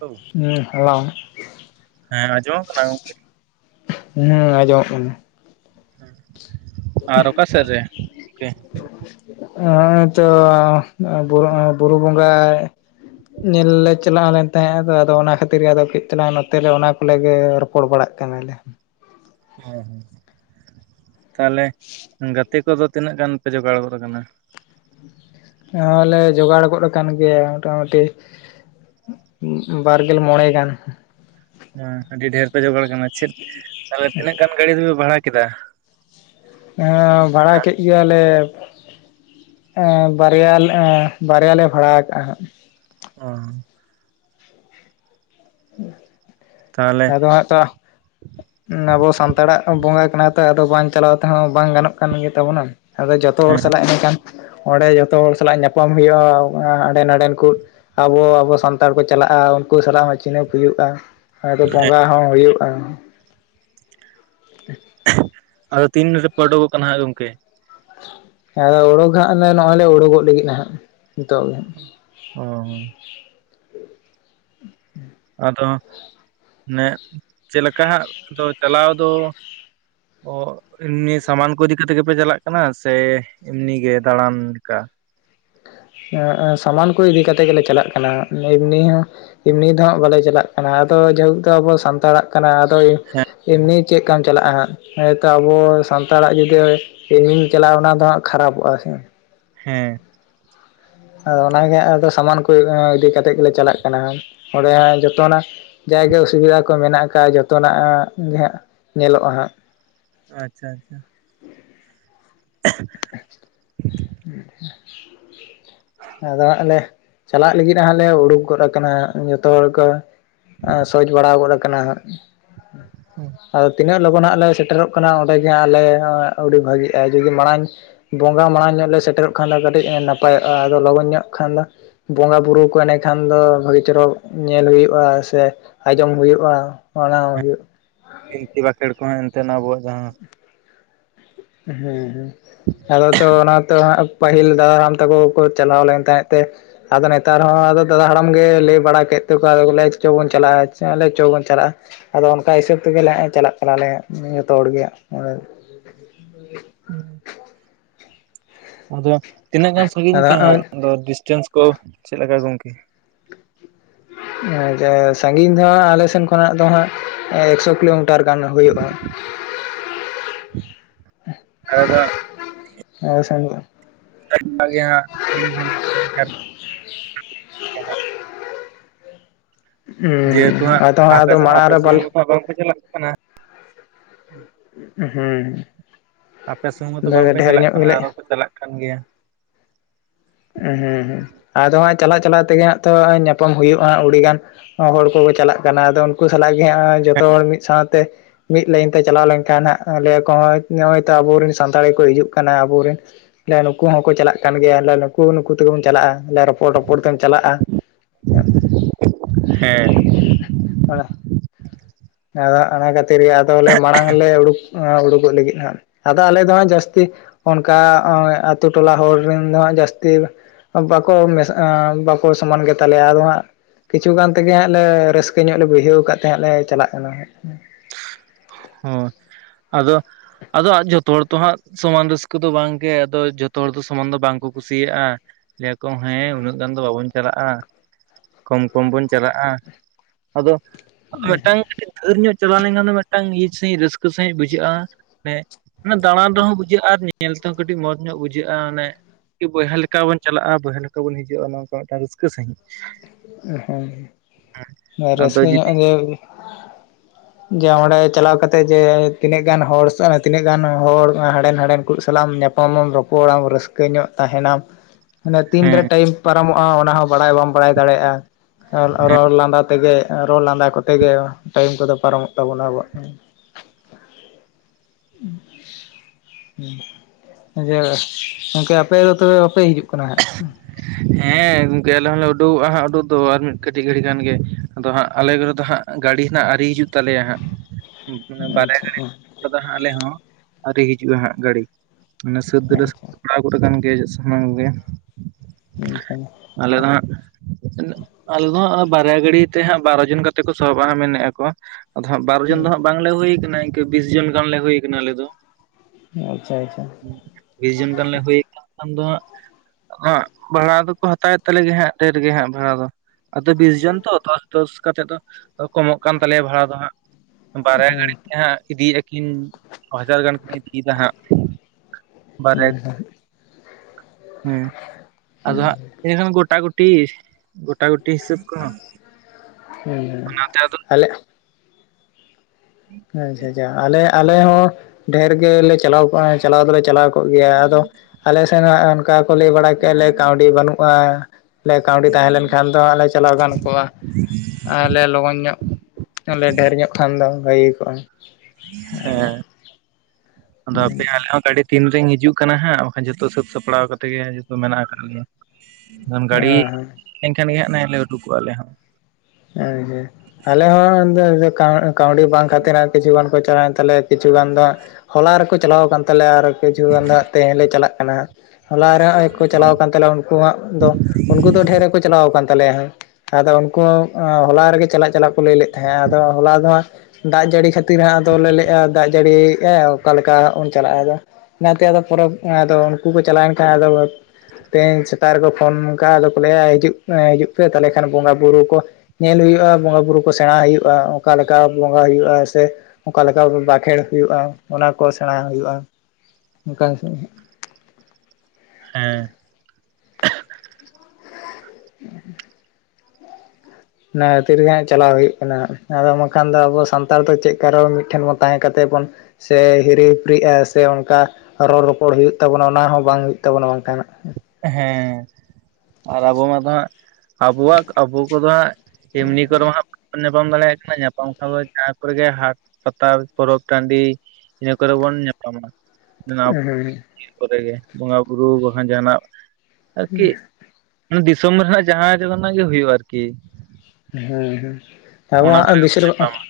Hello ᱩᱸ hello. ᱦᱮᱸ ᱟᱸᱡᱚᱢᱚᱜ ᱠᱟᱱᱟ ᱜᱚᱝᱠᱮ ᱦᱩᱸ ᱟᱸᱡᱚᱢᱚᱜ ᱠᱟᱱᱟ᱾ ᱟᱨ ᱚᱠᱟ ᱥᱮᱫ ᱨᱮ? ᱜᱚᱝᱠᱮ? ᱦᱚᱜ ᱚᱭ ᱛᱚ ᱵᱩᱨᱩ ᱵᱩᱨᱩ ᱵᱚᱸᱜᱟᱭᱼᱼ ᱧᱮᱞ ᱞᱮ ᱪᱟᱞᱟᱣ ᱞᱮᱱ ᱛᱟᱦᱮᱸᱫ ᱟᱛᱚ ᱟᱫᱚ ᱚᱱᱟ ᱠᱷᱟᱹᱛᱤᱨ ᱜᱮ ᱟᱫᱚ ᱠᱟᱹᱡ ᱪᱟᱞᱟᱝ ᱱᱚᱛᱮ ᱞᱮ ᱚᱱᱟ ᱠᱚᱞᱮ ᱜᱮ ᱨᱚᱯᱼᱼ ᱨᱚᱯᱚᱲ ᱵᱟᱲᱟᱜ ᱠᱟᱱᱟᱞᱮ᱾ ᱦᱮᱸ ᱦᱮᱸ ᱛᱟᱦᱚᱞᱮ ᱜᱟᱛᱮ ᱠᱚᱫᱚ ᱛᱤᱱᱟᱹᱜ ᱜᱟᱱ ᱯᱮ ᱡᱚᱜᱟᱲ ᱜᱚᱱ ᱠᱟᱱᱟ? ᱦᱚᱸ ᱞᱮ ᱡᱚᱜᱟᱲ ᱜᱚᱱ ᱟᱠᱟᱱ ᱜᱮᱭᱟ ᱢᱚᱴᱟᱢᱩᱴᱤᱼᱼ ᱵᱟᱨᱜᱮᱞ ᱢᱚᱬᱮ ᱜᱟᱱ᱾ ᱦᱮᱸ ᱟᱹᱰᱤ ᱰᱷᱮᱨ ᱯᱮ ᱡᱚᱜᱟᱲ ᱠᱟᱱᱟ, ᱪᱮᱫ ᱛᱟᱦᱞᱮ ᱛᱤᱱᱟᱹᱜ ᱜᱟᱱ ᱜᱟᱹᱰᱤ ᱫᱚᱯᱮ ᱵᱷᱟᱲᱟ ᱠᱮᱫᱟ? ᱮᱸ ᱵᱷᱟᱲᱟ ᱠᱮᱜ ᱜᱮᱭᱟᱞᱮ ᱮᱸ ᱵᱟᱨᱭᱟ ᱞᱮ ᱵᱟᱨᱭᱟ ᱞᱮ ᱵᱷᱟᱲᱟ ᱟᱠᱟᱜᱼᱟ ᱦᱟᱸᱜ ᱚᱸ ᱛᱟᱦᱚᱞᱮ ᱟᱫᱚ ᱦᱟᱸᱜ ᱛᱚ ᱟᱵᱚ ᱥᱟᱱᱛᱟᱲᱟᱜ ᱵᱚᱸᱜᱟ ᱠᱟᱱ ᱜᱮᱭᱟ ᱛᱚ ᱟᱫᱚ ᱵᱟᱝ ᱪᱟᱞᱟᱣ ᱛᱮᱦᱚᱸ ᱵᱟᱝ ᱜᱟᱱᱚᱜ ᱠᱟᱱ ᱜᱮᱛᱟᱵᱚᱱᱟ᱾ ᱟᱫᱚ ᱡᱚᱛᱚ ᱦᱚᱲ ᱦᱮᱸ ᱥᱟᱞᱟᱜ ᱮᱸᱠᱷᱟᱱ ᱚᱸᱰᱮ ᱡᱚᱛᱚ ᱦᱚᱲ ᱥᱟᱞᱟᱜ ᱧᱟᱯᱟᱢ ᱦᱩᱭᱩᱜᱼᱟ ᱦᱟᱸᱰᱮ ᱱᱟᱰᱮᱱ ᱠᱩ ᱟᱵᱚ ᱟᱵᱚ ᱥᱟᱱᱛᱟᱲ ᱠᱚ ᱪᱟᱞᱟᱜᱼᱟ ᱩᱱᱠᱩ ᱥᱟᱞᱟᱜ ᱦᱚᱸ ᱪᱤᱱᱟᱹᱯ ᱦᱩᱭᱩᱜᱼᱟ ᱟᱫᱚ ᱦᱮᱸ ᱵᱚᱸᱜᱟ ᱦᱚᱸ ᱦᱩᱭᱩᱜᱼᱟ᱾ [inaudible] ᱟᱫᱚ ᱛᱤᱱ ᱨᱮᱻᱯᱮ ᱩᱰᱳᱠᱚᱜ ᱠᱟᱱᱟ ᱦᱟᱸᱜ ᱜᱚᱝᱠᱮ, ᱟᱫᱚ ᱚᱰᱳᱠ ᱦᱟᱸᱜ ᱱᱚᱜᱼᱚᱭ ᱞᱮ ᱩᱰᱳᱠᱚᱜ ᱞᱟᱹᱜᱤᱫ ᱱᱟ ᱦᱟᱸᱜ ᱱᱤᱛᱚᱜ ᱜᱮ᱾ ᱚᱸ ᱟᱫᱚ ᱢᱟᱱᱮ ᱪᱮᱫ ᱞᱮᱠᱟ ᱦᱟᱸᱜ ᱫᱚ ᱪᱟᱞᱟᱣ ᱫᱚ ᱚ ᱮᱢᱱᱤ ᱥᱟᱢᱟᱱ ᱠᱚ ᱤᱫᱤ ᱠᱟᱛᱮᱜ ᱜᱮᱯᱮ ᱪᱟᱞᱟᱜ ᱠᱟᱱᱟ ᱥᱮ ᱮᱢᱱᱤ ᱜᱮ ᱫᱟᱬᱟᱱ ᱞᱮᱠᱟ, ᱮᱸ ᱥᱟᱢᱟᱱ ᱠᱚ ᱤᱫᱤ ᱠᱟᱛᱮᱜ ᱜᱮᱞᱮ ᱪᱟᱞᱟᱜ ᱠᱟᱱᱟ ᱮᱢᱱᱤ ᱦᱚᱸ ᱮᱢᱱᱤ ᱫᱚ ᱦᱟᱸᱜ ᱵᱟᱞᱮ ᱪᱟᱞᱟᱜ ᱠᱟᱱᱟ ᱟᱫᱚ ᱡᱮᱦᱩᱛᱚ ᱟᱵᱚᱭᱟᱜ ᱥᱟᱱᱛᱟᱲᱟᱜ ᱠᱟᱱᱟ ᱫᱚ ᱦᱮᱸ ᱮᱢᱱᱮ ᱪᱮᱫ ᱠᱟᱱ ᱪᱟᱞᱟᱜᱼᱟ ᱦᱟᱸᱜ ᱦᱮᱸᱛᱚ ᱟᱵᱚ ᱥᱟᱱᱛᱟᱲᱟᱜ ᱡᱩᱫᱤ ᱤᱧᱤᱧ ᱪᱟᱞᱟᱜᱼᱟ ᱚᱱᱟ ᱫᱚ ᱦᱟᱸᱜ ᱠᱷᱟᱨᱟᱯᱚᱜᱼᱟ ᱥᱮ, ᱦᱮᱸ ᱟᱫᱚ ᱚᱱᱟᱜᱮ ᱟᱫᱚ ᱥᱟᱢᱟᱱ ᱠᱚ ᱤᱫᱤ ᱠᱟᱛᱮᱜ ᱜᱮᱞᱮ ᱪᱟᱞᱟᱜ ᱠᱟᱱᱟ ᱚᱸᱰᱮ ᱦᱟᱸᱜ ᱡᱚᱛᱚᱱᱟᱜ ᱡᱟᱜᱮ ᱚᱥᱩᱵᱤᱫᱟ ᱠᱚ ᱢᱮᱱᱟᱜ ᱟᱠᱟᱜᱼᱟ ᱡᱚᱛᱚᱱᱟᱜ ᱜᱮ ᱦᱟᱸᱜ ᱧᱮᱞᱚᱜᱼᱟ ᱦᱟᱸᱜ᱾ ᱟᱪᱪᱷᱟ ᱟᱪᱪᱷᱟ, [inaudible] [inaudible] ᱦᱮ ᱟᱪᱪᱷᱟ, ᱟᱫᱚ ᱦᱟᱸᱜ ᱞᱮ ᱪᱟᱞᱟᱜ ᱞᱟᱹᱜᱤᱫ ᱦᱟᱸᱜ ᱞᱮ ᱩᱰᱩᱠ ᱜᱚᱫ ᱟᱠᱟᱱᱟ ᱡᱚᱛᱚ ᱦᱚᱲ ᱠᱚ ᱥᱚᱪ ᱵᱟᱲᱟ ᱜᱚᱫ ᱟᱠᱟᱱᱟ ᱦᱟᱸᱜ᱾ ᱦᱩᱸ ᱟᱫᱚ ᱛᱤᱱᱟᱹᱜ ᱞᱚᱜᱚᱱ ᱦᱟᱸᱜ ᱞᱮ ᱥᱮᱴᱮᱨᱚᱜ ᱠᱟᱱᱟ ᱚᱸᱰᱮ ᱜᱮ ᱟᱞᱮ ᱟᱹᱰᱤ ᱵᱷᱟᱹᱜᱤᱜᱼᱟ ᱡᱩᱫᱤ ᱢᱟᱲᱟᱝ ᱵᱚᱸᱜᱟ ᱢᱟᱲᱟᱝ ᱧᱚᱜ ᱞᱮ ᱥᱮᱴᱮᱨᱚᱜ ᱠᱷᱟᱱ ᱫᱚ ᱠᱟᱹᱴᱤᱷ ᱱᱟᱯᱟᱭᱚᱜᱼᱟ ᱟᱫᱚ ᱞᱚᱜᱚᱱ ᱧᱚᱜ ᱠᱷᱟᱱ ᱫᱚ ᱵᱚᱸᱜᱟ ᱵᱩᱨᱩ ᱠᱚ ᱮᱱᱰᱮ ᱠᱷᱟᱱ ᱫᱚ ᱵᱷᱟᱹᱜᱤ ᱪᱚᱨᱚᱠ ᱧᱮᱞ ᱦᱩᱭᱩᱜᱼᱟ ᱥᱮ, ᱟᱸᱡᱚᱢ ᱦᱩᱭᱩᱜᱼᱟ ᱚᱱᱟ ᱦᱚᱸ ᱦᱩᱭᱩᱜ ᱵᱤᱱᱛᱤ ᱵᱟᱸᱠᱷᱮᱲ ᱠᱚᱦᱚᱸ ᱮᱱᱟᱛᱮ ᱟᱵᱚᱣᱟᱜ ᱡᱟᱦᱟᱸ ᱦᱩᱸ ᱦᱩᱸ ᱟᱫᱚ ᱛᱚ ᱚᱱᱟ ᱛᱚ ᱦᱟᱸᱜ ᱯᱟᱦᱤᱞ ᱫᱟᱫᱟ ᱦᱟᱲᱟᱢ ᱛᱟᱠᱚ ᱠᱚ ᱪᱟᱞᱟᱣ ᱞᱮᱱ ᱛᱟᱦᱮᱸᱛᱮ ᱟᱫᱚ ᱱᱮᱛᱟᱨ ᱦᱚᱸ ᱟᱫᱚ ᱫᱟᱫᱟ ᱦᱟᱲᱟᱢ ᱜᱮ ᱞᱟᱹᱭ ᱵᱟᱲᱟ ᱠᱮᱫ ᱛᱮᱠᱚ ᱟᱫᱚ ᱵᱚᱞᱮ ᱪᱚ ᱵᱚᱱ ᱪᱟᱞᱟᱜᱼᱟ ᱟᱪᱪᱷᱟ ᱪᱚ ᱵᱚᱱ ᱪᱟᱞᱟᱜᱼᱟ᱾ ᱟᱫᱚ ᱚᱱᱠᱟ ᱦᱤᱥᱟᱹᱵᱽ ᱛᱮᱜᱮᱞᱮ ᱪᱟᱞᱟᱜ ᱠᱟᱱᱟᱞᱮ ᱡᱚᱛᱚ ᱦᱚᱲ ᱜᱮ, ᱦᱳᱭ ᱦᱮᱸ ᱟᱫᱚ ᱛᱤᱱᱟᱹᱜ ᱜᱟᱱ ᱥᱟᱺᱜᱤᱧ ᱟᱫᱚ ᱛᱮ ᱦᱟᱸᱜ ᱦᱚᱸᱜᱼᱚᱭ ᱟᱫᱚ ᱰᱤᱥᱴᱮᱱᱥ ᱠᱚ ᱪᱮᱫ ᱞᱮᱠᱟ ᱜᱚᱝᱠᱮ, ᱦᱮᱸ ᱡᱮ ᱥᱟᱺᱜᱤᱧ ᱫᱚ ᱦᱟᱸᱜ ᱟᱞᱮ ᱥᱮᱱ ᱠᱷᱚᱱᱟᱜ ᱫᱚ ᱦᱟᱸᱜ ᱮᱠᱥᱚ ᱠᱤᱞᱳᱢᱤᱴᱟᱨ ᱜᱟᱱ ᱦᱩᱭᱩᱜᱼᱟ᱾ [inaudible] ᱟᱞᱮ ᱫᱚ ᱦᱟᱸᱜ, ᱦᱮᱸ ᱥᱮ [unintelligible] [unintelligible] ᱛᱤᱱ ᱜᱷᱚᱱᱴᱟ ᱦᱩᱸ ᱡᱮᱹᱛᱩ ᱦᱟᱸᱜ ᱟᱫᱚ ᱟᱯᱮ ᱟᱫᱚ ᱥᱮ ᱢᱟᱲᱟᱝ ᱟᱯᱮ ᱨᱮ ᱵᱟᱞᱮ ᱥᱩᱢᱩᱝ ᱢᱚᱛᱚ ᱫᱚ, ᱵᱟᱝᱯᱮ ᱪᱟᱞᱟᱜ ᱠᱟᱱᱟ? ᱩᱸ ᱦᱩᱸ᱾ ᱟᱯᱮ ᱥᱩᱢᱩ ᱛᱚ ᱟᱫᱚ ᱵᱟᱝᱯᱮ ᱰᱷᱮᱨ ᱪᱟᱞᱟᱜ ᱧᱚᱜ ᱠᱟᱱᱟ, ᱜᱮᱞᱮ ᱟᱨᱚ ᱠᱚ ᱪᱟᱞᱟᱜ ᱠᱟᱱ ᱜᱮᱹᱭᱟ᱾ ᱩᱸ ᱦᱩᱸ, ᱦᱩᱸ! ᱟᱫᱚ ᱶᱟᱜ ᱪᱟᱞᱟᱜ-ᱪᱟᱞᱟᱜ ᱛᱮᱜᱮ ᱦᱟᱸᱜ ᱛᱚ ᱮᱸ ᱧᱟᱯᱟᱢ ᱦᱩᱭᱩᱜᱼᱟ ᱩᱰᱤᱜᱟᱱ! ᱚᱦᱚᱲ ᱠᱚᱜᱚ ᱪᱟᱞᱟᱜ ᱠᱟᱱᱟ, ᱟᱫᱚ ᱩᱱᱠᱩ ᱥᱟᱞᱟᱜ ᱜᱮ ᱟᱸ ᱡᱚᱛᱚ ᱦᱚᱲ ᱢᱤᱫ ᱥᱟᱶᱛᱮ, ᱢᱤᱫ ᱞᱟᱹᱭᱤᱱ ᱛᱮᱹ ᱪᱟᱞᱟᱣ ᱞᱮᱝ ᱠᱷᱟᱱ ᱦᱟᱸᱜ, ᱟᱸ ᱞᱟᱹᱭ ᱠᱚ ᱚᱸᱭ ᱧᱚᱭ ᱛᱚ, ᱟᱵᱩᱨᱮᱱ ᱥᱟᱱᱛᱟᱲ ᱮ ᱠᱚ ᱦᱤᱡᱩᱜ ᱠᱟᱱᱟ, ᱟᱵᱩᱨᱮᱱ᱾ ᱞᱮ ᱞᱩᱠᱩ ᱦᱚᱸᱠᱚ ᱪᱟᱞᱟᱜ ᱠᱟᱱ ᱜᱮᱹᱭᱟ ᱞᱟᱹ ᱱᱩᱠᱩ-ᱱᱩᱠᱩ ᱛᱩᱨᱩᱱ ᱪᱟᱞᱟᱜᱼᱟ᱾ ᱞᱮ ᱨᱚᱯᱚᱨ-ᱨᱚᱯ- -ᱯᱚᱲ ᱛᱮᱢ ᱪᱟᱞᱟᱜᱼᱟ᱾ ᱦᱮᱸ [inaudible] ᱧᱟᱫᱚ, ᱟᱱᱟ ᱠᱟᱹᱛᱤᱨ ᱜᱮ ᱟᱫᱚᱞᱮ ᱢᱟᱲᱟᱝ ᱞᱮ ᱩᱰᱩᱠ, ᱚᱸ ᱩᱰᱩᱠᱚᱜ ᱞᱤᱜᱤᱫ ᱦᱟᱸᱜ! ᱟᱫᱚ, ᱟᱞᱮ ᱫᱚ ᱦᱟᱸᱜ ᱡᱟᱥᱛᱤ ᱚᱱᱠᱟ, ᱚᱸᱭ ᱟᱛᱩ ᱴᱚᱞᱟ ᱦᱚᱲ ᱨᱮᱱ ᱫᱚ ᱶᱟᱜ ᱡᱟᱥ- -ᱛᱤ ᱫᱟᱜ ᱵᱟᱠᱚ ᱢᱮᱥᱟᱜᱼᱟᱸ, ᱵᱟᱠᱚ ᱥᱚᱢᱟᱱ ᱜᱮᱛᱟ ᱞᱮᱭᱟ ᱟᱫᱚ ᱶᱟᱜ ᱠᱤᱪᱷᱩ ᱜᱟᱱ ᱛᱮᱜᱮ ᱟᱸᱜ ᱞᱮ, ᱨᱟᱹᱥᱠᱟᱹ ᱧᱚᱜ ᱞᱮ ᱵᱩᱡᱷᱟᱹᱣ ᱠᱟᱜ, ᱛᱮᱦᱮᱸᱜ ᱞᱮ ᱪᱟᱞᱟᱜ ᱠᱟᱱᱟ᱾ ᱮᱸ ᱮᱸ ᱦᱳ, ᱟᱫᱚ ᱟᱫᱚ ᱟ ᱡᱚᱛᱚ ᱦᱚᱲ ᱛᱚ ᱦᱟᱸᱜ ᱥᱚᱢᱟᱱ ᱨᱟᱹᱥᱠᱟᱹ ᱫᱚ ᱵᱟᱝᱜᱮ, ᱟᱫᱚ, ᱡᱷᱚᱛᱚ ᱦᱚᱲ ᱫᱚ, ᱥᱚᱢᱟᱱ ᱫᱚ ᱵᱟᱝ ᱠᱚ ᱠᱩᱥᱤᱭᱟᱜᱼᱟ! ᱞᱟᱹᱭᱟᱠᱚ ᱦᱮᱸ ᱩᱱᱟᱹᱜ ᱜᱟᱱ ᱫᱚ ᱵᱟᱵᱚᱱ ᱪᱟᱞᱟᱜᱼᱟᱸ, ᱠᱚᱢ ᱠᱚᱢ ᱵᱚᱱ ᱪᱟᱞᱟᱜᱼᱟᱸ᱾ ᱟᱫᱚ, ᱟᱫᱚ, ᱢᱤᱫᱴᱟᱝ ᱠᱟᱹᱴᱤᱡ ᱫᱷᱟᱹᱨ ᱧᱚᱜ ᱪᱟᱞᱟᱣ ᱞᱮᱝᱠᱷᱟᱱ ᱫᱚ᱾ ᱢᱮ ᱴᱟᱝ ᱤᱡᱽ ᱥᱟᱺᱦᱤᱡ ᱨᱟᱹᱥᱠᱟᱹ ᱥᱟᱺᱦᱤᱡ ᱵᱩᱡᱷᱟᱹᱜᱼᱟ, ᱢᱮ ᱢᱮ ᱫᱟᱬᱟᱱ ᱛᱮᱦᱚᱸ ᱵᱩᱡᱷᱟᱹᱜᱼᱟᱨ ᱧᱮᱜ ᱧᱮᱞ ᱛᱮᱦᱚᱸ ᱠᱟᱹᱴᱤᱜ ᱢᱚᱡ ᱧᱚᱜ ᱵᱩᱡᱷᱟᱹᱜᱼᱟᱸ ᱱᱮ! ᱠᱤ ᱵᱚᱭᱦᱟ ᱞᱮᱠᱟ ᱵᱚᱱ ᱪᱟᱞᱟᱜᱼᱟ, ᱵᱚᱭᱦᱟ ᱞᱮᱠᱟ ᱵᱚᱱ ᱦᱤᱡᱩᱜᱼᱟ, ᱱᱚᱝᱠᱟ ᱢᱤᱫᱴᱟᱝ ᱨᱟᱹᱥᱠᱟᱹ ᱥᱟᱺᱦᱤᱡ! ᱩᱸ ᱦᱩᱸ ᱢᱟ ᱟᱫᱚ ᱨᱟᱹᱥᱠᱟᱹ ᱡᱩᱫᱤ ᱧᱚᱜ ᱜᱮ! ᱡᱮ ᱚᱸᱰᱮ ᱪᱟᱞᱟᱣ ᱠᱟᱛᱮᱜ, ᱡᱮ ᱮ ᱛᱤᱱᱟᱹᱜ ᱜᱟᱱ ᱦᱚᱲ ᱥᱟᱨᱟ, ᱛᱤᱱᱟᱹᱜ ᱜᱟᱱ ᱦᱚᱲ ᱚᱸ ᱦᱟᱸᱰᱮᱱ-ᱦᱟᱸᱰᱮᱱ ᱠᱩᱜ ᱥᱟᱞᱟᱜ ᱮᱢ ᱧᱟᱯ- -ᱯᱟ ᱢᱟᱢ, ᱨᱚᱯᱚᱲᱟᱢ ᱨᱟᱹᱥᱠᱟᱹ ᱧᱚᱜ ᱛᱟᱦᱮᱱᱟᱢ, ᱢᱟᱱᱮ ᱛᱤᱱᱨᱮ ᱦᱮᱸ ᱴᱟᱭᱤᱢ ᱯᱟᱨᱚᱢᱚᱜᱼᱟ, ᱚᱱᱟ ᱦᱚᱸ ᱵᱟᱲᱟᱭ ᱵᱟᱢ ᱵᱟᱲᱟᱭ ᱫᱟᱲᱮᱭᱟᱜᱼᱟ᱾ ᱚᱞ ᱦᱮᱸ ᱟᱨᱚᱲ ᱞᱟᱸᱫᱟ ᱛᱮᱜᱮ ᱮᱸ ᱨᱚᱲ ᱞᱟᱸᱫᱟ ᱠᱚᱛᱮ ᱜᱮᱣᱚᱦ, ᱴᱟᱭᱤᱢ ᱠᱚᱫᱚ ᱯᱟᱨᱚᱢᱚᱜ ᱛᱟᱵᱚᱱᱟ ᱟᱵᱚᱣᱟᱜ! ᱩᱸ ᱩᱸ! ᱩᱸ ᱡᱮ ᱜᱚᱝᱠᱮ, ᱟᱯᱮ ᱫᱚ ᱛᱚᱵᱮ ᱵᱟᱯᱮ ᱦᱤᱡᱩᱜ ᱠᱟᱱᱟ ᱦᱟᱸᱜ? ᱩᱸ ᱦᱮᱸᱻ ᱜᱚᱝᱠᱮ, ᱟᱞᱮ ᱦᱚᱸᱞᱮ ᱩᱰᱩᱜᱚᱜᱼᱟ, ᱦᱟᱸᱜ ᱩᱰᱩᱠ ᱫᱚ ᱟᱨ ᱢᱤᱫ ᱠᱟᱹᱴᱤᱡ ᱜᱷᱟᱹᱲᱤᱡ ᱜᱟᱱ ᱜᱮ ᱟᱫᱚ ᱦᱟᱸᱜ, ᱟᱞᱮ ᱠᱮᱹᱨᱮ ᱫᱚ ᱦᱟᱸᱜ ᱟᱸ ᱜᱟᱰᱤ ᱦᱟᱱᱟᱜ ᱟᱼᱨᱤ ᱦᱤᱡᱩᱜ ᱛᱟᱞᱮᱭᱟ ᱦᱟᱸᱜ! ᱩ ᱢᱟᱱᱮ ᱵᱟᱨᱭᱟ ᱟᱪᱪᱷᱟ ᱟᱪᱪᱷᱟ [inaudible] ᱠᱟᱫᱟ ᱦᱟᱸᱜ, ᱟᱞᱮ ᱦᱚᱸ ᱟᱼᱣᱨᱤ ᱦᱤᱡᱩᱜᱼᱟ, ᱦᱟᱸᱜ ᱜᱟᱹᱲᱤ! ᱢᱟᱱᱮ ᱥᱟᱹᱛ ᱫᱚᱞᱮ ᱥᱟᱹ ᱟᱪᱪᱷᱟ ᱵᱟᱲᱟᱟᱣ ᱜᱚᱴ ᱠᱟᱱ ᱜᱮᱭᱟ, ᱡᱟ ᱥᱟᱦᱱᱟᱢ ᱜᱚ ᱜᱮ᱾ ᱵᱤᱧ ᱪᱷᱟᱱᱟ᱾ ᱟᱞᱮ ᱫᱟ ᱦᱟᱸᱜ [inaudible] ᱟᱞ ᱫᱟ ᱦᱟᱸᱜ, ᱟᱸ ᱵᱟᱨᱭᱟ ᱜᱟᱹᱲᱤ ᱛᱮᱦᱟᱸᱜ, ᱵᱟᱨᱚ ᱡᱚᱱ ᱠᱟᱛᱮ ᱠᱚ ᱥᱟᱦᱚᱵᱚᱜᱼᱟ, ᱢᱮᱱᱮᱜᱼᱟ ᱠᱚ᱾ ᱟᱫᱚ ᱦᱟᱸᱜ ᱵᱟᱨ ᱡᱚᱱ ᱫᱚ ᱦᱟᱸᱜ ᱵᱟᱝᱞᱮ ᱦᱩᱭ ᱠᱟᱱᱟ, ᱤᱝᱠᱟᱹ ᱵᱤᱥ ᱡᱚᱱ ᱜᱟᱱᱞᱮ ᱦᱩᱭ ᱠᱟᱱᱟ, ᱟᱞᱮ ᱫᱚ᱾ ᱟᱪᱪᱷᱟ-ᱪᱷᱟ! ᱩᱸ ᱵᱤᱥ ᱡᱚᱱ ᱜᱟᱱᱞᱮ ᱦᱩᱭ ᱠᱟᱱ-ᱠᱟᱱ ᱫᱚ ᱶᱟᱜ ᱟᱫᱚ ᱶᱟᱜ ᱵᱷᱟᱲᱟ ᱫᱚᱠᱚ ᱦᱟᱛᱟᱣᱮᱫ ᱛᱟᱞᱮᱜᱮ ᱦᱟᱸᱜ, ᱰᱮᱨ ᱜᱮ ᱦᱟᱸᱜ ᱵᱷᱟᱬᱟ ᱫᱚ ᱟᱫᱚ ᱵᱤᱥ ᱡᱚᱱ ᱛᱚ! [inaudible] ᱫᱚᱥ ᱠᱟᱛᱮᱜ ᱫᱚ, ᱠᱚᱢᱚᱜ ᱠᱟᱱ ᱛᱟᱞᱮᱭᱟ ᱵᱷᱟᱲᱟ ᱫᱚ ᱦᱟᱸᱜ! ᱵᱟᱨᱭᱟ ᱦᱮᱸ ᱜᱟᱲᱤ ᱛᱮ ᱦᱟᱸᱜ ᱤᱫᱤᱭᱮᱜ ᱟᱠᱤᱱ, ᱚ ᱦᱟᱡᱟᱨ ᱜᱟᱱ ᱠᱤᱱ ᱤᱫᱤ ᱫᱟᱦᱟᱸᱜ ᱵᱟᱨᱮ ᱦᱮᱸ ᱦᱮᱸ, ᱟᱫᱚ ᱦᱮᱸ ᱦᱟᱸᱜ ᱤᱱᱟᱹᱠᱷᱟᱱ ᱜᱚᱴᱟ-ᱜᱩᱴᱤ, ᱜᱚᱴᱟ-ᱜᱩᱴᱤ ᱦᱤᱥᱟᱹᱵ ᱠᱚᱦᱚᱸ᱾ ᱦᱩᱸ, ᱟᱞᱮ ᱟ ᱡᱷᱟᱡᱟ ᱟᱞᱮ, ᱟᱞᱮ ᱦᱚᱸ ᱰᱷᱮᱨ ᱜᱮ ᱞᱮ ᱪᱟᱞᱟᱣ ᱠᱚᱜᱼᱟ, ᱪᱟᱞᱟᱣ ᱫᱚᱞᱮ ᱪᱟᱞᱟᱣ ᱠᱚᱜ ᱜᱮᱭᱟ ᱟᱫᱚ, ᱟᱞᱮ ᱥᱮᱱ ᱢᱟ ᱚᱱᱠᱟ ᱠᱚ ᱞᱟᱹᱭ ᱵᱟᱲᱟ ᱠᱮᱼᱟ, ᱞᱮ ᱠᱟᱣᱰᱤ ᱵᱟᱱᱩᱜᱼᱟᱸ᱾ ᱞᱮ ᱠᱟᱶᱰᱤ ᱛᱟᱦᱮᱸ ᱞᱮᱱᱠᱷᱟᱱ ᱫᱚ, ᱦᱟᱸᱜ ᱞᱮ ᱪᱟᱞᱟᱣ ᱜᱟᱱ ᱠᱚᱜᱼᱟ᱾ ᱟᱨ ᱞᱮ ᱞᱚᱜᱚᱱ ᱧᱚᱜ ᱞᱮ ᱰᱷᱮᱨ ᱧᱚᱜ ᱠᱷᱟᱱ ᱫᱚ ᱵᱷᱟᱹᱜᱤ ᱠᱚᱜᱼᱟ᱾ ᱦᱮᱸ ᱟᱫᱚ ᱦᱟᱯᱮ ᱟᱞᱮ ᱦᱚᱸ ᱜᱟᱲᱤ ᱛᱤᱱ ᱨᱤᱧ ᱦᱤᱡᱩᱜ ᱠᱟᱱᱟ ᱦᱟᱸᱜ ᱵᱟᱠᱷᱟᱱ ᱡᱷᱚᱛᱚ ᱥᱟᱹᱛ ᱥᱟᱯᱲᱟᱣ ᱠᱟᱛᱮ ᱜᱮ ᱡᱚᱛᱚ ᱢᱮᱱᱟᱜ ᱠᱟᱫ ᱞᱮᱭᱟ᱾ ᱦᱩᱸ ᱜᱟᱹᱲᱤ ᱦᱮᱸ ᱦᱮᱜ ᱞᱮᱱ ᱠᱷᱟᱱ ᱜᱮ ᱦᱟᱸᱜ ᱞᱮ ᱩᱰᱩᱠᱚᱜᱼᱟ ᱟᱞᱮ ᱦᱚᱸ᱾ ᱟᱞᱮ ᱦᱚᱸ ᱠᱟᱹᱣᱰᱤ ᱵᱟᱝ ᱠᱷᱟᱹᱛᱤᱨ ᱟᱨ ᱠᱤᱪᱷᱩᱟᱱ ᱪᱟᱞᱟᱣᱮᱱ ᱛᱟᱞᱮᱭᱟ ᱠᱤᱪᱷ ᱜᱟᱱ ᱫᱚ ᱦᱚᱞᱟ ᱨᱮᱠᱚ ᱪᱟᱞᱟᱣ ᱠᱟᱱ ᱛᱟᱞᱮᱭᱟ ᱟᱨᱚ ᱠᱤᱪᱷᱩ ᱜᱟᱱ ᱫᱚ ᱦᱟᱸᱜ ᱛᱮᱦᱮᱧ ᱞᱮ ᱪᱟᱞᱟᱜ ᱠᱟᱱᱟ᱾ ᱦᱚᱞᱟ ᱨᱮ ᱦᱚᱸ ᱠᱚ ᱪᱟᱞᱟᱣ ᱠᱟᱱ ᱛᱟᱞᱮᱭᱟ ᱩᱱᱠᱩᱣᱟᱜ ᱫᱚ ᱩᱱᱠᱩ ᱫᱚ ᱰᱷᱮᱨ ᱜᱮᱠᱚ ᱪᱟᱞᱟᱣ ᱠᱟᱱ ᱛᱟᱞᱮᱭᱟ ᱦᱮᱸ᱾ ᱟᱫᱚ ᱩᱱᱠᱩ ᱦᱚᱞᱟ ᱨᱮᱜᱮ ᱪᱟᱞᱟᱜ ᱪᱟᱞᱟᱜ ᱠᱚ ᱞᱟᱹᱭ ᱞᱮᱫ ᱛᱟᱦᱮᱸᱜᱼᱟ, ᱟᱫᱚ ᱦᱚᱞᱟ ᱫᱚ ᱫᱟᱜ ᱡᱟᱹᱲᱤ ᱠᱷᱟᱹᱛᱤᱨ ᱦᱟᱸᱜ ᱟᱫᱚ ᱞᱮᱜᱼᱟ ᱫᱟᱜ ᱡᱟᱹᱲᱤ ᱚᱠᱟ ᱞᱮᱠᱟ ᱵᱚᱱ ᱪᱟᱞᱟᱜᱼᱟ ᱟᱫᱚ᱾ ᱚᱱᱟᱛᱮ ᱟᱫᱚ ᱯᱚᱨᱚᱵᱽ ᱟᱫᱚ ᱩᱱᱠᱩ ᱠᱟ ᱪᱟᱞᱟᱣᱮᱱ ᱠᱷᱟᱱ ᱟᱫᱚ ᱛᱮᱦᱮᱧ ᱥᱮᱛᱟᱜ ᱨᱮᱠᱚ ᱯᱷᱳᱱ ᱠᱟᱜ ᱟᱫᱚ ᱠᱚ ᱞᱟᱹᱭᱟ ᱦᱤᱡᱩᱜ ᱦᱤᱡᱩᱜ ᱯᱮ ᱛᱟᱦᱚᱞᱮ ᱠᱷᱟᱱ ᱵᱚᱸᱜᱟ ᱵᱩᱨᱩ ᱠᱚ ᱧᱮᱞ ᱦᱩᱭᱩᱜᱼᱟ ᱵᱚᱸᱜᱟ ᱵᱩᱨᱩ ᱠᱚ ᱥᱮᱬᱟᱭ ᱦᱩᱭᱩᱜᱼᱟ ᱚᱠᱟᱞᱮᱠᱟ ᱵᱚᱸᱜᱟ ᱦᱩᱭᱩᱜᱼᱟ ᱥᱮ ᱚᱠᱟᱞᱮᱠᱟ [unintelligible] ᱵᱟᱸᱠᱷᱮᱲ ᱦᱩᱭᱩᱜᱼᱟ ᱚᱱᱟ ᱠᱚ ᱥᱮᱬᱟ ᱦᱩᱭᱩᱜᱼᱟ, ᱚᱝᱠᱟᱱ ᱦᱮᱸ ᱦᱩᱸ [unintelligible] ᱦᱮ [unintelligible] [inaudible] ᱚᱱᱟ ᱛᱤᱨᱜᱮ ᱦᱟᱸᱜ ᱪᱟᱞᱟᱜ ᱦᱩᱭᱩᱜ ᱠᱟᱱᱟ, ᱟᱫᱚ ᱵᱟᱝᱠᱷᱟᱱ ᱫᱚ ᱟᱵᱚ ᱥᱟᱱᱛᱟᱲ ᱫᱚ ᱪᱮᱫ ᱞᱮᱠᱟᱚᱸ ᱢᱤᱫ ᱴᱷᱮᱱᱚᱱ ᱛᱟᱦᱮᱸ ᱠᱟᱛᱮ ᱵᱚᱱ ᱥᱮ ᱦᱤᱨᱤ ᱦᱤᱯᱤᱨᱤᱜᱼᱟ ᱥᱮ ᱚᱱᱠᱟ ᱨᱚᱲ ᱨᱚᱯᱚᱲ ᱦᱩᱭᱩᱜ ᱛᱟᱵᱚᱱᱟ ᱚᱱᱟ ᱦᱚᱸ ᱵᱟᱝ ᱦᱩᱭᱩᱜ ᱛᱟᱵᱚᱱᱟ ᱵᱟᱝᱠᱷᱟᱱ। ᱦᱮᱸ ᱟᱨ ᱟᱵᱚ ᱢᱟ ᱫᱚ ᱦᱟᱸᱜ ᱟᱵᱚᱣᱟᱜ ᱟᱵᱚ ᱠᱚᱫᱚ ᱦᱟᱸᱜ ᱮᱢᱱᱤ ᱠᱚᱨᱮ ᱩᱟᱸᱜ ᱚᱱᱮ ᱧᱟᱯᱟᱢ ᱫᱟᱲᱮᱭᱟᱜ ᱠᱟᱱᱟ, ᱧᱟᱯᱟᱢ ᱫᱚ ᱡᱟᱦᱟᱸ ᱠᱚᱨᱮ ᱜᱮ ᱦᱟᱴ, ᱯᱟᱛᱟ ᱯᱚᱨᱚᱵᱽ ᱴᱟᱺᱰᱤ ᱤᱱᱟᱹ ᱠᱚᱨᱮ ᱵᱚᱱ ᱧᱟᱯᱟᱢᱟ, ᱚᱱᱟ ᱦᱩᱸ [unintelligible] ᱠᱚᱨᱮᱜᱮ ᱵᱚᱸᱜᱟ ᱵᱩᱨᱩ ᱵᱟᱠᱷᱟᱱ ᱡᱟᱦᱟᱸᱱᱟᱜ ᱟᱨᱠᱤ ᱫᱤᱥᱚᱢ ᱨᱮᱱᱟᱜ ᱡᱟᱦᱟᱸ ᱡᱚᱱᱟᱜ ᱜᱮ ᱦᱩᱭᱩᱜᱼᱟ ᱟᱨᱠᱤ। ᱦᱩᱸ ᱦᱩᱸ ᱚᱱᱟ ᱟᱵᱚᱣᱟᱜ ᱠᱚᱨᱮ ᱵᱮᱥᱤᱨ [unintelligible] ᱦᱩᱸ ᱧᱟᱯᱟᱢᱟ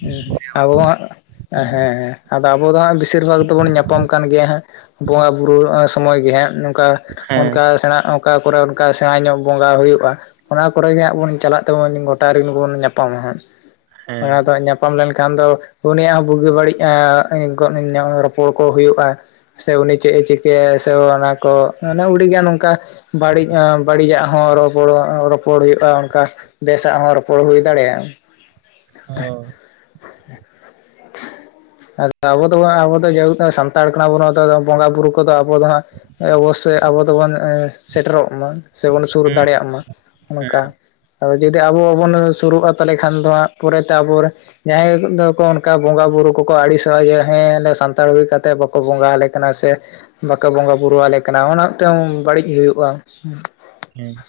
ᱦᱩᱸ ᱟᱵᱚᱣᱟᱜ ᱦᱮᱸ ᱦᱮᱸ ᱟᱫᱚ ᱟᱵᱚ ᱫᱚ ᱦᱟᱸ ᱵᱤ ᱥᱤᱨ ᱵᱷᱟᱜ ᱫᱚᱵᱚᱱ ᱧᱟᱯᱟᱢ ᱠᱟᱱ ᱜᱮᱭᱟ ᱦᱮᱸ ᱵᱚᱸᱜᱟ ᱵᱩᱨᱩ ᱥᱚᱢᱚᱭ ᱜᱮ ᱦᱟᱸᱜ ᱱᱚᱠᱟ ᱦᱮᱸ ᱚᱱᱠᱟ ᱥᱮᱬᱟ ᱚᱠᱟ ᱠᱚᱨᱮ ᱚᱱᱠᱟ ᱥᱮᱬᱟ ᱧᱚᱜ ᱵᱚᱸᱜᱟ ᱦᱩᱭᱩᱜᱼᱟ, ᱚᱱᱟ ᱠᱚᱨᱮ ᱜᱮ ᱦᱟᱸᱜ ᱵᱚᱱ ᱪᱟᱞᱟᱜ ᱛᱚ ᱩᱱ ᱜᱚᱴᱟ ᱨᱤᱱᱵᱚᱱ ᱧᱟᱯᱟᱢᱟ ᱦᱟᱸᱜ, ᱚᱱᱟ ᱫᱚ ᱦᱮᱸ ᱧᱟ ᱧᱟᱯᱟᱢ ᱞᱮᱱᱠᱷᱟᱱ ᱫᱚ ᱩᱱᱤᱭᱟᱜ ᱦᱚᱸ ᱵᱩᱜᱤ ᱵᱟᱹᱲᱤᱡ ᱟᱸ ᱨᱚᱯᱚᱲ ᱠᱚ ᱦᱩᱭᱩᱜᱼᱟ। ᱥᱮ ᱩᱱᱤ ᱪᱮᱫ ᱮ ᱪᱤᱠᱟᱹᱭᱟ ᱥᱮ ᱚᱱᱟ ᱠᱚ ᱚᱱᱮ ᱩᱰᱤᱜ ᱜᱮ ᱱᱚᱝᱠᱟ ᱵᱟᱹᱲᱤᱡ ᱟᱸ ᱵᱟᱹᱲᱤᱡᱟᱜ ᱦᱚᱸ ᱨᱚᱯᱚᱲᱟ-ᱨᱚᱯᱚᱲ ᱦᱩᱭᱩᱜᱼᱟ ᱚᱱᱠᱟ ᱵᱮᱥᱟᱜ ᱦᱚᱸ ᱨᱚᱯᱚᱲ ᱦᱩᱭ ᱫᱟᱲᱮᱭᱟᱜᱼᱟ। ᱦᱚ᱾ [unintelligible] ᱟᱵᱚ ᱫᱚ ᱟᱵᱚ ᱫᱚ ᱡᱮᱦᱮᱛᱩ ᱥᱟᱱᱛᱟᱲ ᱠᱟᱱᱟ ᱵᱚᱱ ᱟᱫᱚ ᱵᱚᱸᱜᱟ ᱵᱩᱨᱩ ᱠᱚᱫᱚ ᱟᱵᱚ ᱫᱚ ᱦᱟᱸᱜ ᱚᱵᱚᱥᱥᱳᱭ ᱟᱵᱚ ᱫᱚᱵᱚᱱ ᱥᱮᱴᱮᱨᱚᱜ ᱢᱟ। ᱥᱮᱵᱚᱱ ᱥᱩᱨ ᱦᱩᱸ ᱫᱟᱲᱮᱭᱟᱜ ᱢᱟ ᱦᱮᱸ ᱚᱝᱠᱟ। ᱟᱫᱚ ᱡᱩᱫᱤ ᱟᱵᱚ ᱵᱟᱵᱚᱱ ᱥᱩᱨᱩᱜᱼᱟ ᱛᱟᱦᱚᱞᱮ ᱠᱷᱟᱱ ᱫᱚ ᱦᱟᱸᱜ ᱯᱚᱨᱮᱛᱮ ᱟᱵᱚ ᱨᱮᱱ ᱡᱟᱦᱟᱸᱭ ᱫᱚᱠᱚ ᱚᱱᱠᱟ ᱵᱚᱸᱜᱟ ᱵᱩᱨᱩ ᱠᱚᱠᱚ ᱟᱹᱲᱤᱥᱚᱜᱼᱟ ᱡᱮ ᱦᱮᱸ ᱥᱟᱱᱛᱟᱲ ᱦᱩᱭ ᱠᱟᱛᱮ ᱠᱚ ᱵᱚᱸᱜᱟ ᱟᱞᱮ ᱠᱟᱱᱟ ᱥᱮ ᱵᱟᱠᱚ ᱵᱚᱸᱜᱟ ᱵᱩᱨᱩᱣᱟᱞᱮ ᱠᱟᱱᱟ, ᱚᱱᱟ ᱢᱤᱫᱴᱟᱝ ᱵᱟᱹᱲᱤᱡ ᱦᱩᱭᱩᱜᱼᱟ। ᱦᱩᱸ᱾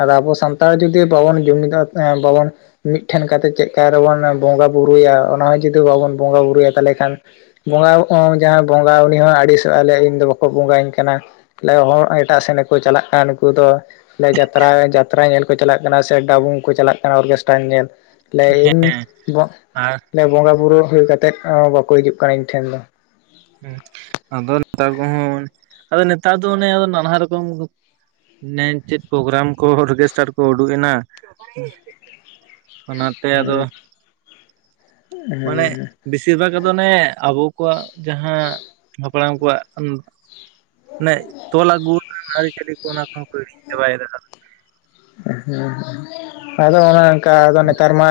ᱟᱫᱚ ᱟᱵᱚ ᱥᱟᱱᱛᱟᱲ ᱡᱩᱫᱤ ᱵᱟᱵᱚᱱ ᱡᱩᱢᱤᱫᱚᱜᱼᱟ ᱵᱟᱵᱚᱱ ᱢᱤᱫ ᱴᱷᱮᱱ ᱠᱟᱛᱮ ᱪᱮᱫᱠᱟ ᱨᱮᱵᱚᱱ ᱵᱚᱸᱜᱟᱼ ᱵᱩᱨᱩᱭᱟ ᱚᱱᱟ ᱦᱚᱸ ᱡᱩᱫᱤ ᱵᱟᱵᱚᱱ ᱵᱚᱸᱜᱟᱼ ᱵᱩᱨᱩᱭᱟ ᱛᱟᱦᱚᱞᱮ ᱠᱷᱟᱱ ᱡᱟᱸᱦᱟ ᱡᱟᱦᱟᱸᱭ ᱵᱚᱸᱜᱟ ᱩᱱᱤ ᱦᱚᱸ ᱟᱹᱲᱤᱥᱚᱜᱼᱟ ᱞᱮᱟᱭ ᱤᱧ ᱫᱚ ᱵᱟᱠᱚ ᱵᱚᱸᱜᱟ ᱤᱧ ᱠᱟᱱᱟ। ᱞᱮ ᱦᱚᱲ ᱮᱴᱟᱜ ᱥᱮᱱ ᱨᱮᱠᱚ ᱪᱟᱞᱟᱜ ᱠᱟᱱ। ᱩᱱᱠᱩ ᱫᱚ ᱡᱟᱛᱨᱟ, ᱡᱟᱛᱨᱟ ᱧᱮᱞ ᱠᱚ ᱪᱟᱞᱟᱜ ᱠᱟᱱᱟ ᱥᱮ ᱰᱟᱵᱩᱝ ᱠᱚ ᱪᱟᱞᱟᱜ ᱠᱟᱱᱟ ᱚᱨᱜᱮᱥᱴᱟᱨ ᱧᱮᱞ। ᱞᱮᱤᱧ ᱵᱚ ᱟᱨ ᱞᱮ ᱵᱚᱸᱜᱟ ᱵᱩᱨᱩ ᱦᱩᱭ ᱠᱟᱛᱮᱫ ᱵᱟᱠᱚ ᱦᱤᱡᱩᱜ ᱠᱟᱱᱟ ᱤᱧ ᱴᱷᱮᱱ ᱫᱚ। ᱟᱫᱚ ᱱᱮᱛᱟᱨ ᱠᱚᱦᱚᱸ ᱟᱫᱚ ᱱᱮᱛᱟᱨ ᱫᱚ ᱚᱱᱮ ᱱᱟᱱᱦᱟ ᱨᱚᱠᱚᱢ। [unintelligible] ᱪᱮᱫ ᱯᱨᱳᱜᱨᱟᱢ ᱠᱚ ᱚᱨᱜᱮᱥᱴᱟᱨ ᱠᱚ ᱩᱰᱩᱠ ᱮᱱᱟ? ᱚᱱᱟᱛᱮ ᱦᱮᱸ ᱟᱫᱚ, ᱢᱟᱱᱮᱼᱼ ᱦᱮᱸ ᱵᱮᱥᱤᱨ ᱵᱷᱟᱜᱽ ᱟᱫᱚ ᱚᱱᱮᱮ ᱟᱵᱚ ᱠᱚᱣᱟᱜ ᱡᱟᱦᱟᱸ ᱦᱟᱯᱲᱟᱢ ᱠᱚᱣᱟᱜ। ᱚᱱᱮ ᱛᱚᱞ ᱟᱹᱜᱩ ᱟᱹᱨᱤᱪᱟᱹᱞᱤ ᱠᱚ ᱚᱱᱟ ᱠᱚᱦᱚᱸ ᱠᱚ ᱦᱤᱲᱤᱧ ᱪᱟᱵᱟᱭᱮᱫᱟ। ᱟᱫᱚ ᱚᱱᱮ ᱚᱱᱠᱟ ᱟᱫᱚ ᱱᱮᱛᱟᱨ ᱢᱟᱼᱼ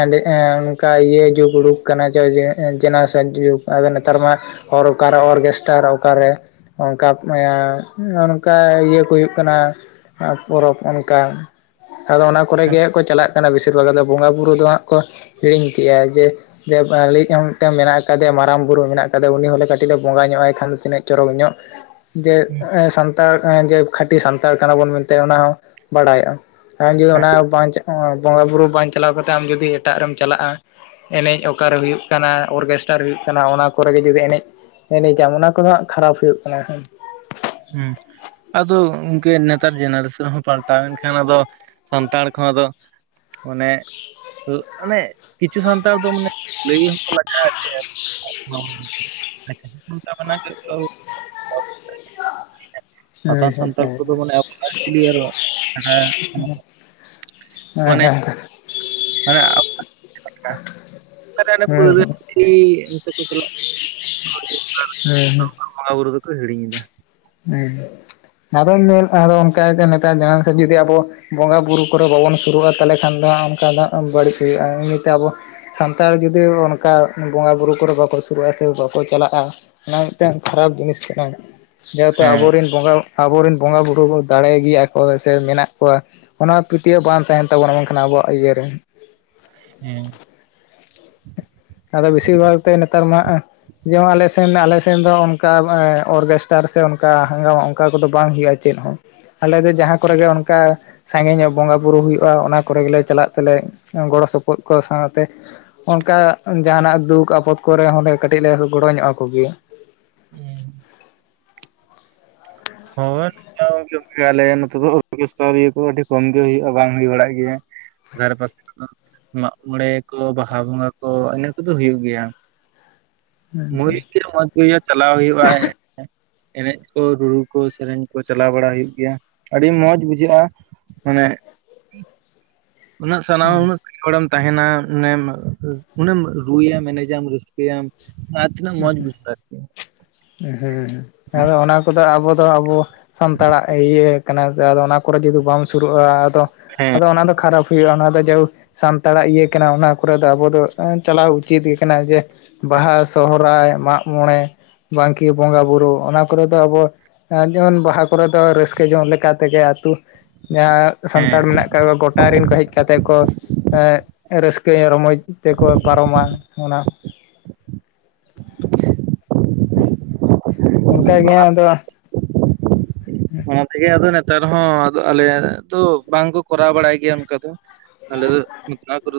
ᱟᱹᱰᱤ ᱮ ᱚᱱᱠᱟ ᱤᱭᱟᱹ ᱡᱩᱜᱽ ᱩᱰᱩᱠ ᱠᱟᱱᱟ ᱡᱚᱭ ᱡᱮᱱᱟᱨᱮᱥᱚᱱ ᱡᱩᱜᱽ ᱟᱫᱚ ᱱᱮᱛᱟᱨ ᱢᱟ ᱼᱼ ᱦᱚᱨ ᱚᱠᱟᱨᱮ ᱚᱨᱠᱮᱥᱴᱟᱨ ᱚᱠᱟᱨᱮ? ᱚᱱᱠᱟ ᱚᱱᱠᱟ ᱤᱭᱟᱹ ᱠᱚ ᱦᱩᱭᱩᱜ ᱠᱟᱱᱟ ᱯᱚᱨᱚᱵᱽ᱾ ᱠᱟ ᱟᱫᱚ ᱚᱱᱟ ᱠᱚᱨᱮ ᱜᱮ ᱠᱚ ᱪᱟᱞᱟᱜ ᱠᱟᱱᱟ ᱵᱮᱥᱤᱨ ᱵᱷᱟᱜᱽ ᱫᱚ ᱵᱚᱸᱜᱟ ᱵᱩᱨᱩ ᱫᱚ ᱦᱟᱸᱜ ᱠᱚ। ᱦᱤᱲᱤᱧ ᱠᱮᱫᱮᱜᱼᱟ ᱡᱮ ᱼᱼ ᱡᱮ ᱟᱞᱮᱭᱤᱡ ᱦᱚᱸ ᱢᱤᱫᱴᱮᱱ ᱢᱮᱱᱟᱜ ᱠᱟᱫᱮᱭᱟ ᱢᱟᱨᱟᱝ ᱵᱩᱨᱩ ᱢᱮᱱᱟᱜ ᱠᱟᱫᱮᱭᱟ ᱩᱱᱤ ᱦᱚᱞᱮ ᱠᱟᱹᱴᱤᱡ ᱞᱮ ᱵᱚᱸᱜᱟ ᱧᱚᱜ ᱟᱭ ᱠᱷᱟᱱ ᱫᱚ ᱛᱤᱱᱟᱹᱜ ᱪᱚᱨᱚᱠ ᱧᱚᱜ। ᱡᱮ ᱥᱟᱱᱛᱟᱲ ᱡᱮ ᱠᱷᱟᱹᱴᱤ ᱥᱟᱱᱛᱟᱲ ᱠᱟᱱᱟ ᱵᱚᱱ ᱢᱮᱱᱛᱮ ᱚᱱᱟ ᱦᱚᱸ ᱵᱟᱲᱟᱭᱚᱜᱼᱟ᱾ ᱟᱢ ᱡᱩᱫᱤ ᱚᱱᱟ ᱵᱟᱝ ᱵᱚᱸᱜᱟ ᱵᱩᱨᱩ ᱵᱟᱝ ᱪᱟᱞᱟᱣ ᱠᱟᱛᱮᱫ ᱟᱢ ᱡᱩᱫᱤ ᱮᱴᱟᱜ ᱨᱮᱢ ᱪᱟᱞᱟᱜᱼᱟ᱾ ᱮᱱᱮᱡ ᱚᱠᱟᱨᱮ ᱦᱩᱭᱩᱜ ᱠᱟᱱᱟ ᱚᱨᱜᱮᱥᱴᱟᱨ ᱦᱩᱭᱩᱜ ᱠᱟᱱᱟ ᱚᱱᱟ ᱠᱚᱨᱮ ᱜᱮ ᱡᱩᱫᱤ ᱮᱱᱮᱡᱼᱼ ᱮᱱᱮᱡᱟᱢ ᱚᱱᱟ ᱠᱚᱫᱚ ᱦᱟᱜ ᱠᱷᱟᱨᱟᱯ ᱦᱩᱭᱩᱜ ᱠᱟᱱᱟ᱾ ᱦᱮᱸ ᱟᱫᱚ ᱤᱱᱠ ᱱᱮᱛᱟᱨ ᱡᱮᱱᱟᱨᱮᱥᱚᱱ ᱦᱚᱸ ᱯᱟᱞᱴᱟᱣ ᱮᱱᱠᱷᱟᱱ ᱟᱫᱚᱼᱼ ᱥᱟᱱᱛᱟᱲ ᱠᱚᱦᱚᱸ ᱟᱫᱚ ᱚᱱᱮ ᱚᱱᱮᱼᱼ ᱠᱤᱪᱷᱩ ᱥᱟᱱᱛᱟᱲ ᱫᱚ ᱢᱟᱱᱮ ᱞᱟᱹᱭ ᱦᱚᱸᱠᱚ ᱞᱟᱡᱟᱜᱼᱟ ᱡᱮ [unintelligible] [unintelligible] ᱦᱟᱥᱟᱱ ᱥᱟᱱᱛᱟᱲ ᱠᱚᱫᱚ ᱢᱟᱱᱮ ᱟᱵᱚ ᱟᱨ ᱪᱤᱞᱤ ᱦᱮᱸ ᱟᱨᱚ [unintelligible] ᱢᱟᱱᱮ [unintelligible] [unintelligible] [unintelligible] ᱦᱮᱸ ᱯᱟᱹᱣᱨᱟᱹ ᱛᱤᱠᱤ, ᱚᱱᱠᱟᱠᱚ ᱪᱟᱞᱟᱜ-ᱟ᱾ [unintelligible] ᱦᱮᱸ ᱦᱮᱸ᱾ ᱵᱚᱸᱜᱟ ᱵᱩᱨᱩ ᱫᱚᱠᱚ ᱦᱤᱲᱤᱧᱮᱫᱟ᱾ ᱦᱮᱸ ᱟᱫᱚ ᱟᱫᱚ ᱚᱱᱠᱟ ᱱᱮᱛᱟᱨ ᱡᱟᱦᱟ ᱥᱮᱫ ᱡᱩᱫᱤ ᱟᱵᱚᱼᱼ ᱵᱚᱸᱜᱟᱼ ᱵᱩᱨᱩ ᱠᱚᱨᱮᱜ ᱵᱟᱵᱚᱱ ᱥᱩᱨᱩᱜᱼᱟ ᱛᱟᱦᱚᱞᱮ ᱠᱷᱟᱱ ᱫᱚ ᱚᱱᱠᱟ ᱫᱚ ᱵᱟᱹᱲᱤᱡ ᱦᱩᱭᱩᱜᱼᱟ, ᱱᱤᱭᱟᱹᱛᱮ ᱟᱵᱚᱼᱼ ᱥᱟᱱᱛᱟᱲ ᱡᱩᱫᱤ ᱚᱱᱠᱟ ᱵᱚᱸᱜᱟ ᱵᱩᱨᱩ ᱠᱚᱨᱮ ᱵᱟᱠᱚ ᱥᱩᱨᱩᱜᱼᱟ, ᱥᱮ ᱵᱟᱠᱚ ᱪᱟᱞᱟᱜᱼᱟ᱾ ᱚᱱᱟ ᱢᱤᱫᱴᱟᱝ ᱠᱷᱟᱨᱟᱯ ᱡᱤᱱᱤᱥ ᱠᱟᱱᱟ ᱡᱮᱦᱮᱛᱩ ᱦᱮᱸ ᱟᱵᱚᱨᱮᱱ ᱵᱚᱸᱜᱟᱼᱼ ᱟᱵᱚ ᱨᱮᱱ ᱵᱚᱸᱜᱟ ᱵᱳᱲᱳ ᱠᱚ ᱫᱟᱲᱮ ᱜᱮᱭᱟ ᱠᱚ ᱥᱮ ᱢᱮᱱᱟᱜ ᱠᱚᱣᱟ᱾ ᱚᱱᱟ ᱯᱟᱹᱛᱭᱟᱹᱣ ᱵᱟᱝ ᱛᱟᱦᱮᱸᱱ ᱛᱟᱵᱚᱱᱟ ᱵᱟᱝᱠᱷᱟᱱ ᱟᱵᱚᱣᱟᱜ ᱤᱭᱟᱹᱨᱮ᱾ ᱦᱮᱸ᱾ ᱟᱫᱚ ᱵᱮᱥᱤᱨ ᱵᱷᱟᱜᱽ ᱛᱮ ᱱᱮᱛᱟᱨ ᱢᱟᱼᱼ ᱡᱮᱢᱚᱱ ᱟᱞᱮ ᱥᱮᱱ ᱟᱞᱮ ᱥᱮᱱ ᱫᱚ ᱚᱱᱠᱟ ᱚᱨᱜᱮᱥᱴᱟᱨ ᱥᱮ ᱚᱱᱠᱟ ᱦᱚᱜᱟ ᱚᱱᱠᱟ ᱠᱚᱫᱚ ᱵᱟᱝ ᱦᱩᱭᱩᱜᱼᱟ ᱪᱮᱫ ᱦᱚᱸ᱾ ᱟᱞᱮ ᱫᱚ ᱡᱟᱦᱟᱸ ᱠᱚᱨᱮ ᱜᱮ ᱚᱱᱠᱟᱼᱼ ᱥᱟᱸᱜᱮᱧ ᱧᱚᱜ ᱵᱚᱸᱜᱟᱼᱵᱩᱨᱩ ᱦᱩᱭᱩᱜᱼᱟ, ᱚᱱᱟ ᱠᱚᱨᱮ ᱜᱮᱞᱮ ᱪᱟᱞᱟᱜ ᱛᱮᱞᱮ ᱜᱚᱲᱚ ᱥᱚᱯᱚᱦᱚᱫ ᱠᱚᱣᱟ ᱥᱟᱶᱛᱮᱼᱼ ᱚᱱᱠᱟ ᱡᱟᱦᱱᱟᱜ ᱫᱩᱠ ᱟᱯᱚᱫ ᱠᱚᱨᱮ ᱦᱚᱸᱞᱮ ᱠᱟᱹᱴᱤᱡ ᱞᱮ ᱜᱚᱲᱚ ᱧᱚᱜ ᱟᱠᱚ ᱜᱮᱭᱟ᱾ ᱦᱮᱸ᱾ ᱦᱳᱭ [unintelligible] ᱟᱞᱮ ᱱᱚᱛᱮ ᱫᱚ ᱚᱛ ᱤᱭᱟᱹ ᱠᱚ ᱟᱹᱰᱤ ᱠᱚᱢ ᱜᱮ ᱦᱩᱭᱩᱜᱼᱟ, ᱵᱟᱝ ᱦᱩᱭ ᱵᱟᱲᱟᱜ ᱜᱮᱭᱟ᱾ ᱫᱷᱟᱨᱮ ᱯᱟᱥᱮ [unintelligible] ᱢᱟᱜᱽ ᱢᱚᱬᱮ ᱠᱚ ᱵᱟᱦᱟ ᱵᱚᱸᱜᱟ ᱠᱚ ᱤᱱᱟᱹ ᱠᱚᱫᱚ ᱦᱩᱭᱩᱜ ᱜᱮᱭᱟ᱾ ᱟᱪᱪᱷᱟ [unintelligible] ᱪᱟᱞᱟᱣ ᱦᱩᱭᱩᱜᱼᱟ ᱮᱱᱮᱡ ᱠᱚ ᱨᱩᱼᱼ ᱠᱚ ᱥᱮᱨᱮᱧ ᱠᱚ ᱪᱟᱞᱟᱣ ᱵᱟᱲᱟ ᱦᱩᱭᱩᱜ ᱜᱮᱭᱟ ᱟᱹᱰᱤ ᱢᱚᱸᱡᱽ ᱵᱩᱡᱷᱟᱹᱜᱼᱟ, ᱢᱟᱱᱮᱼᱼ [unintelligible] ᱩᱱᱟᱹᱜ ᱦᱮᱸ ᱥᱟᱱᱟᱢ ᱦᱚᱲᱮᱢ ᱛᱟᱦᱮᱱᱟ [inaudible] ᱩᱱᱟᱹᱜ ᱮᱢ ᱨᱩᱭᱟᱢ ᱮᱱᱮᱡᱟᱢ ᱨᱟᱹᱥᱼᱼ ᱢ [inaudible] ᱛᱤᱱᱟᱜ ᱢᱚᱸᱡᱽ ᱵᱩᱡᱷᱟᱹᱜᱼᱟ ᱟᱨᱠᱤ ᱾ ᱦᱮᱸ ᱟᱫᱚ ᱚᱱᱟ ᱠᱚᱫᱚ ᱟᱵᱚ ᱫᱚ ᱟᱵᱚ ᱥᱟᱱᱛᱟᱲᱟᱜ ᱤᱭᱟᱹᱼᱼ ᱟᱫᱚ ᱚᱱᱟ ᱠᱚᱨᱮ ᱡᱩᱫᱤ ᱵᱟᱢ ᱥᱩᱨᱩᱜᱼᱟ ᱟᱫᱚ, ᱦᱮᱸ ᱟᱫᱚ ᱚᱱᱟ ᱫᱚ ᱠᱷᱟᱨᱟᱯᱼᱼ ᱦᱩᱭᱩᱜᱼᱟ ᱚᱱᱟ ᱫᱚ ᱡᱮ, ᱥᱟᱱᱛᱟᱲᱟᱜ ᱤᱭᱟᱹ ᱠᱟᱱᱟ ᱚᱱᱟ ᱠᱚᱨᱮ ᱫᱚ ᱟᱵᱚ ᱫᱚ ᱪᱟᱞᱟᱣ ᱩᱪᱤᱛ ᱜᱮ ᱠᱟᱱᱟ ᱡᱮᱼᱼ ᱵᱟᱦᱟ, ᱥᱚᱦᱨᱟᱭ, ᱢᱟᱜ ᱢᱚᱬᱮ, ᱵᱟᱝᱠᱤ ᱵᱚᱸᱜᱟᱵᱩᱨᱩ ᱚᱱᱟ ᱠᱚᱨᱮ ᱫᱚ ᱟᱵᱚᱼᱼ ᱟᱨ ᱡᱮᱢᱚᱱ ᱵᱟᱦᱟ ᱠᱚᱨᱮ ᱫᱚ ᱨᱟᱹᱥᱠᱟᱹ ᱡᱚᱝ ᱞᱮᱠᱟ ᱛᱮᱜᱮ ᱟᱹᱛᱩᱼᱼ ᱡᱟᱦᱟᱸ ᱦᱮᱸ ᱥᱟᱱᱛᱟᱲ ᱢᱮᱱᱟᱜ ᱟᱠᱟᱫ ᱠᱚ ᱜᱚᱴᱟ ᱨᱮᱱ ᱠᱚ ᱦᱮᱡ ᱠᱟᱛᱮᱜ ᱠᱚ, ᱮ ᱨᱟᱹᱥᱠᱟᱹᱭᱟ ᱨᱚᱢᱚᱚᱡᱼᱼ ᱛᱮᱠᱚ ᱯᱟᱨᱚᱢᱟ ᱚᱱᱟ ᱾ [unintelligible] ᱦᱮᱸ [inaudible] ᱚᱱᱠᱟ ᱜᱮ ᱟᱫᱚᱼᱼ [unintelligible] ᱚᱱᱟ ᱛᱮᱜᱮ ᱟᱫᱚ ᱱᱮᱛᱟᱨ ᱦᱚᱸ ᱟᱞᱮ ᱫᱚ ᱵᱟᱝᱠᱚ ᱠᱚᱨᱟᱣ ᱵᱟᱲᱟᱭ ᱜᱮᱭᱟ ᱚᱱᱠᱟ ᱫᱚ ᱾ ᱟᱞᱮ ᱫᱚ ᱵᱚᱸᱜᱟ ᱵᱩᱨᱩ ᱫᱚ ᱾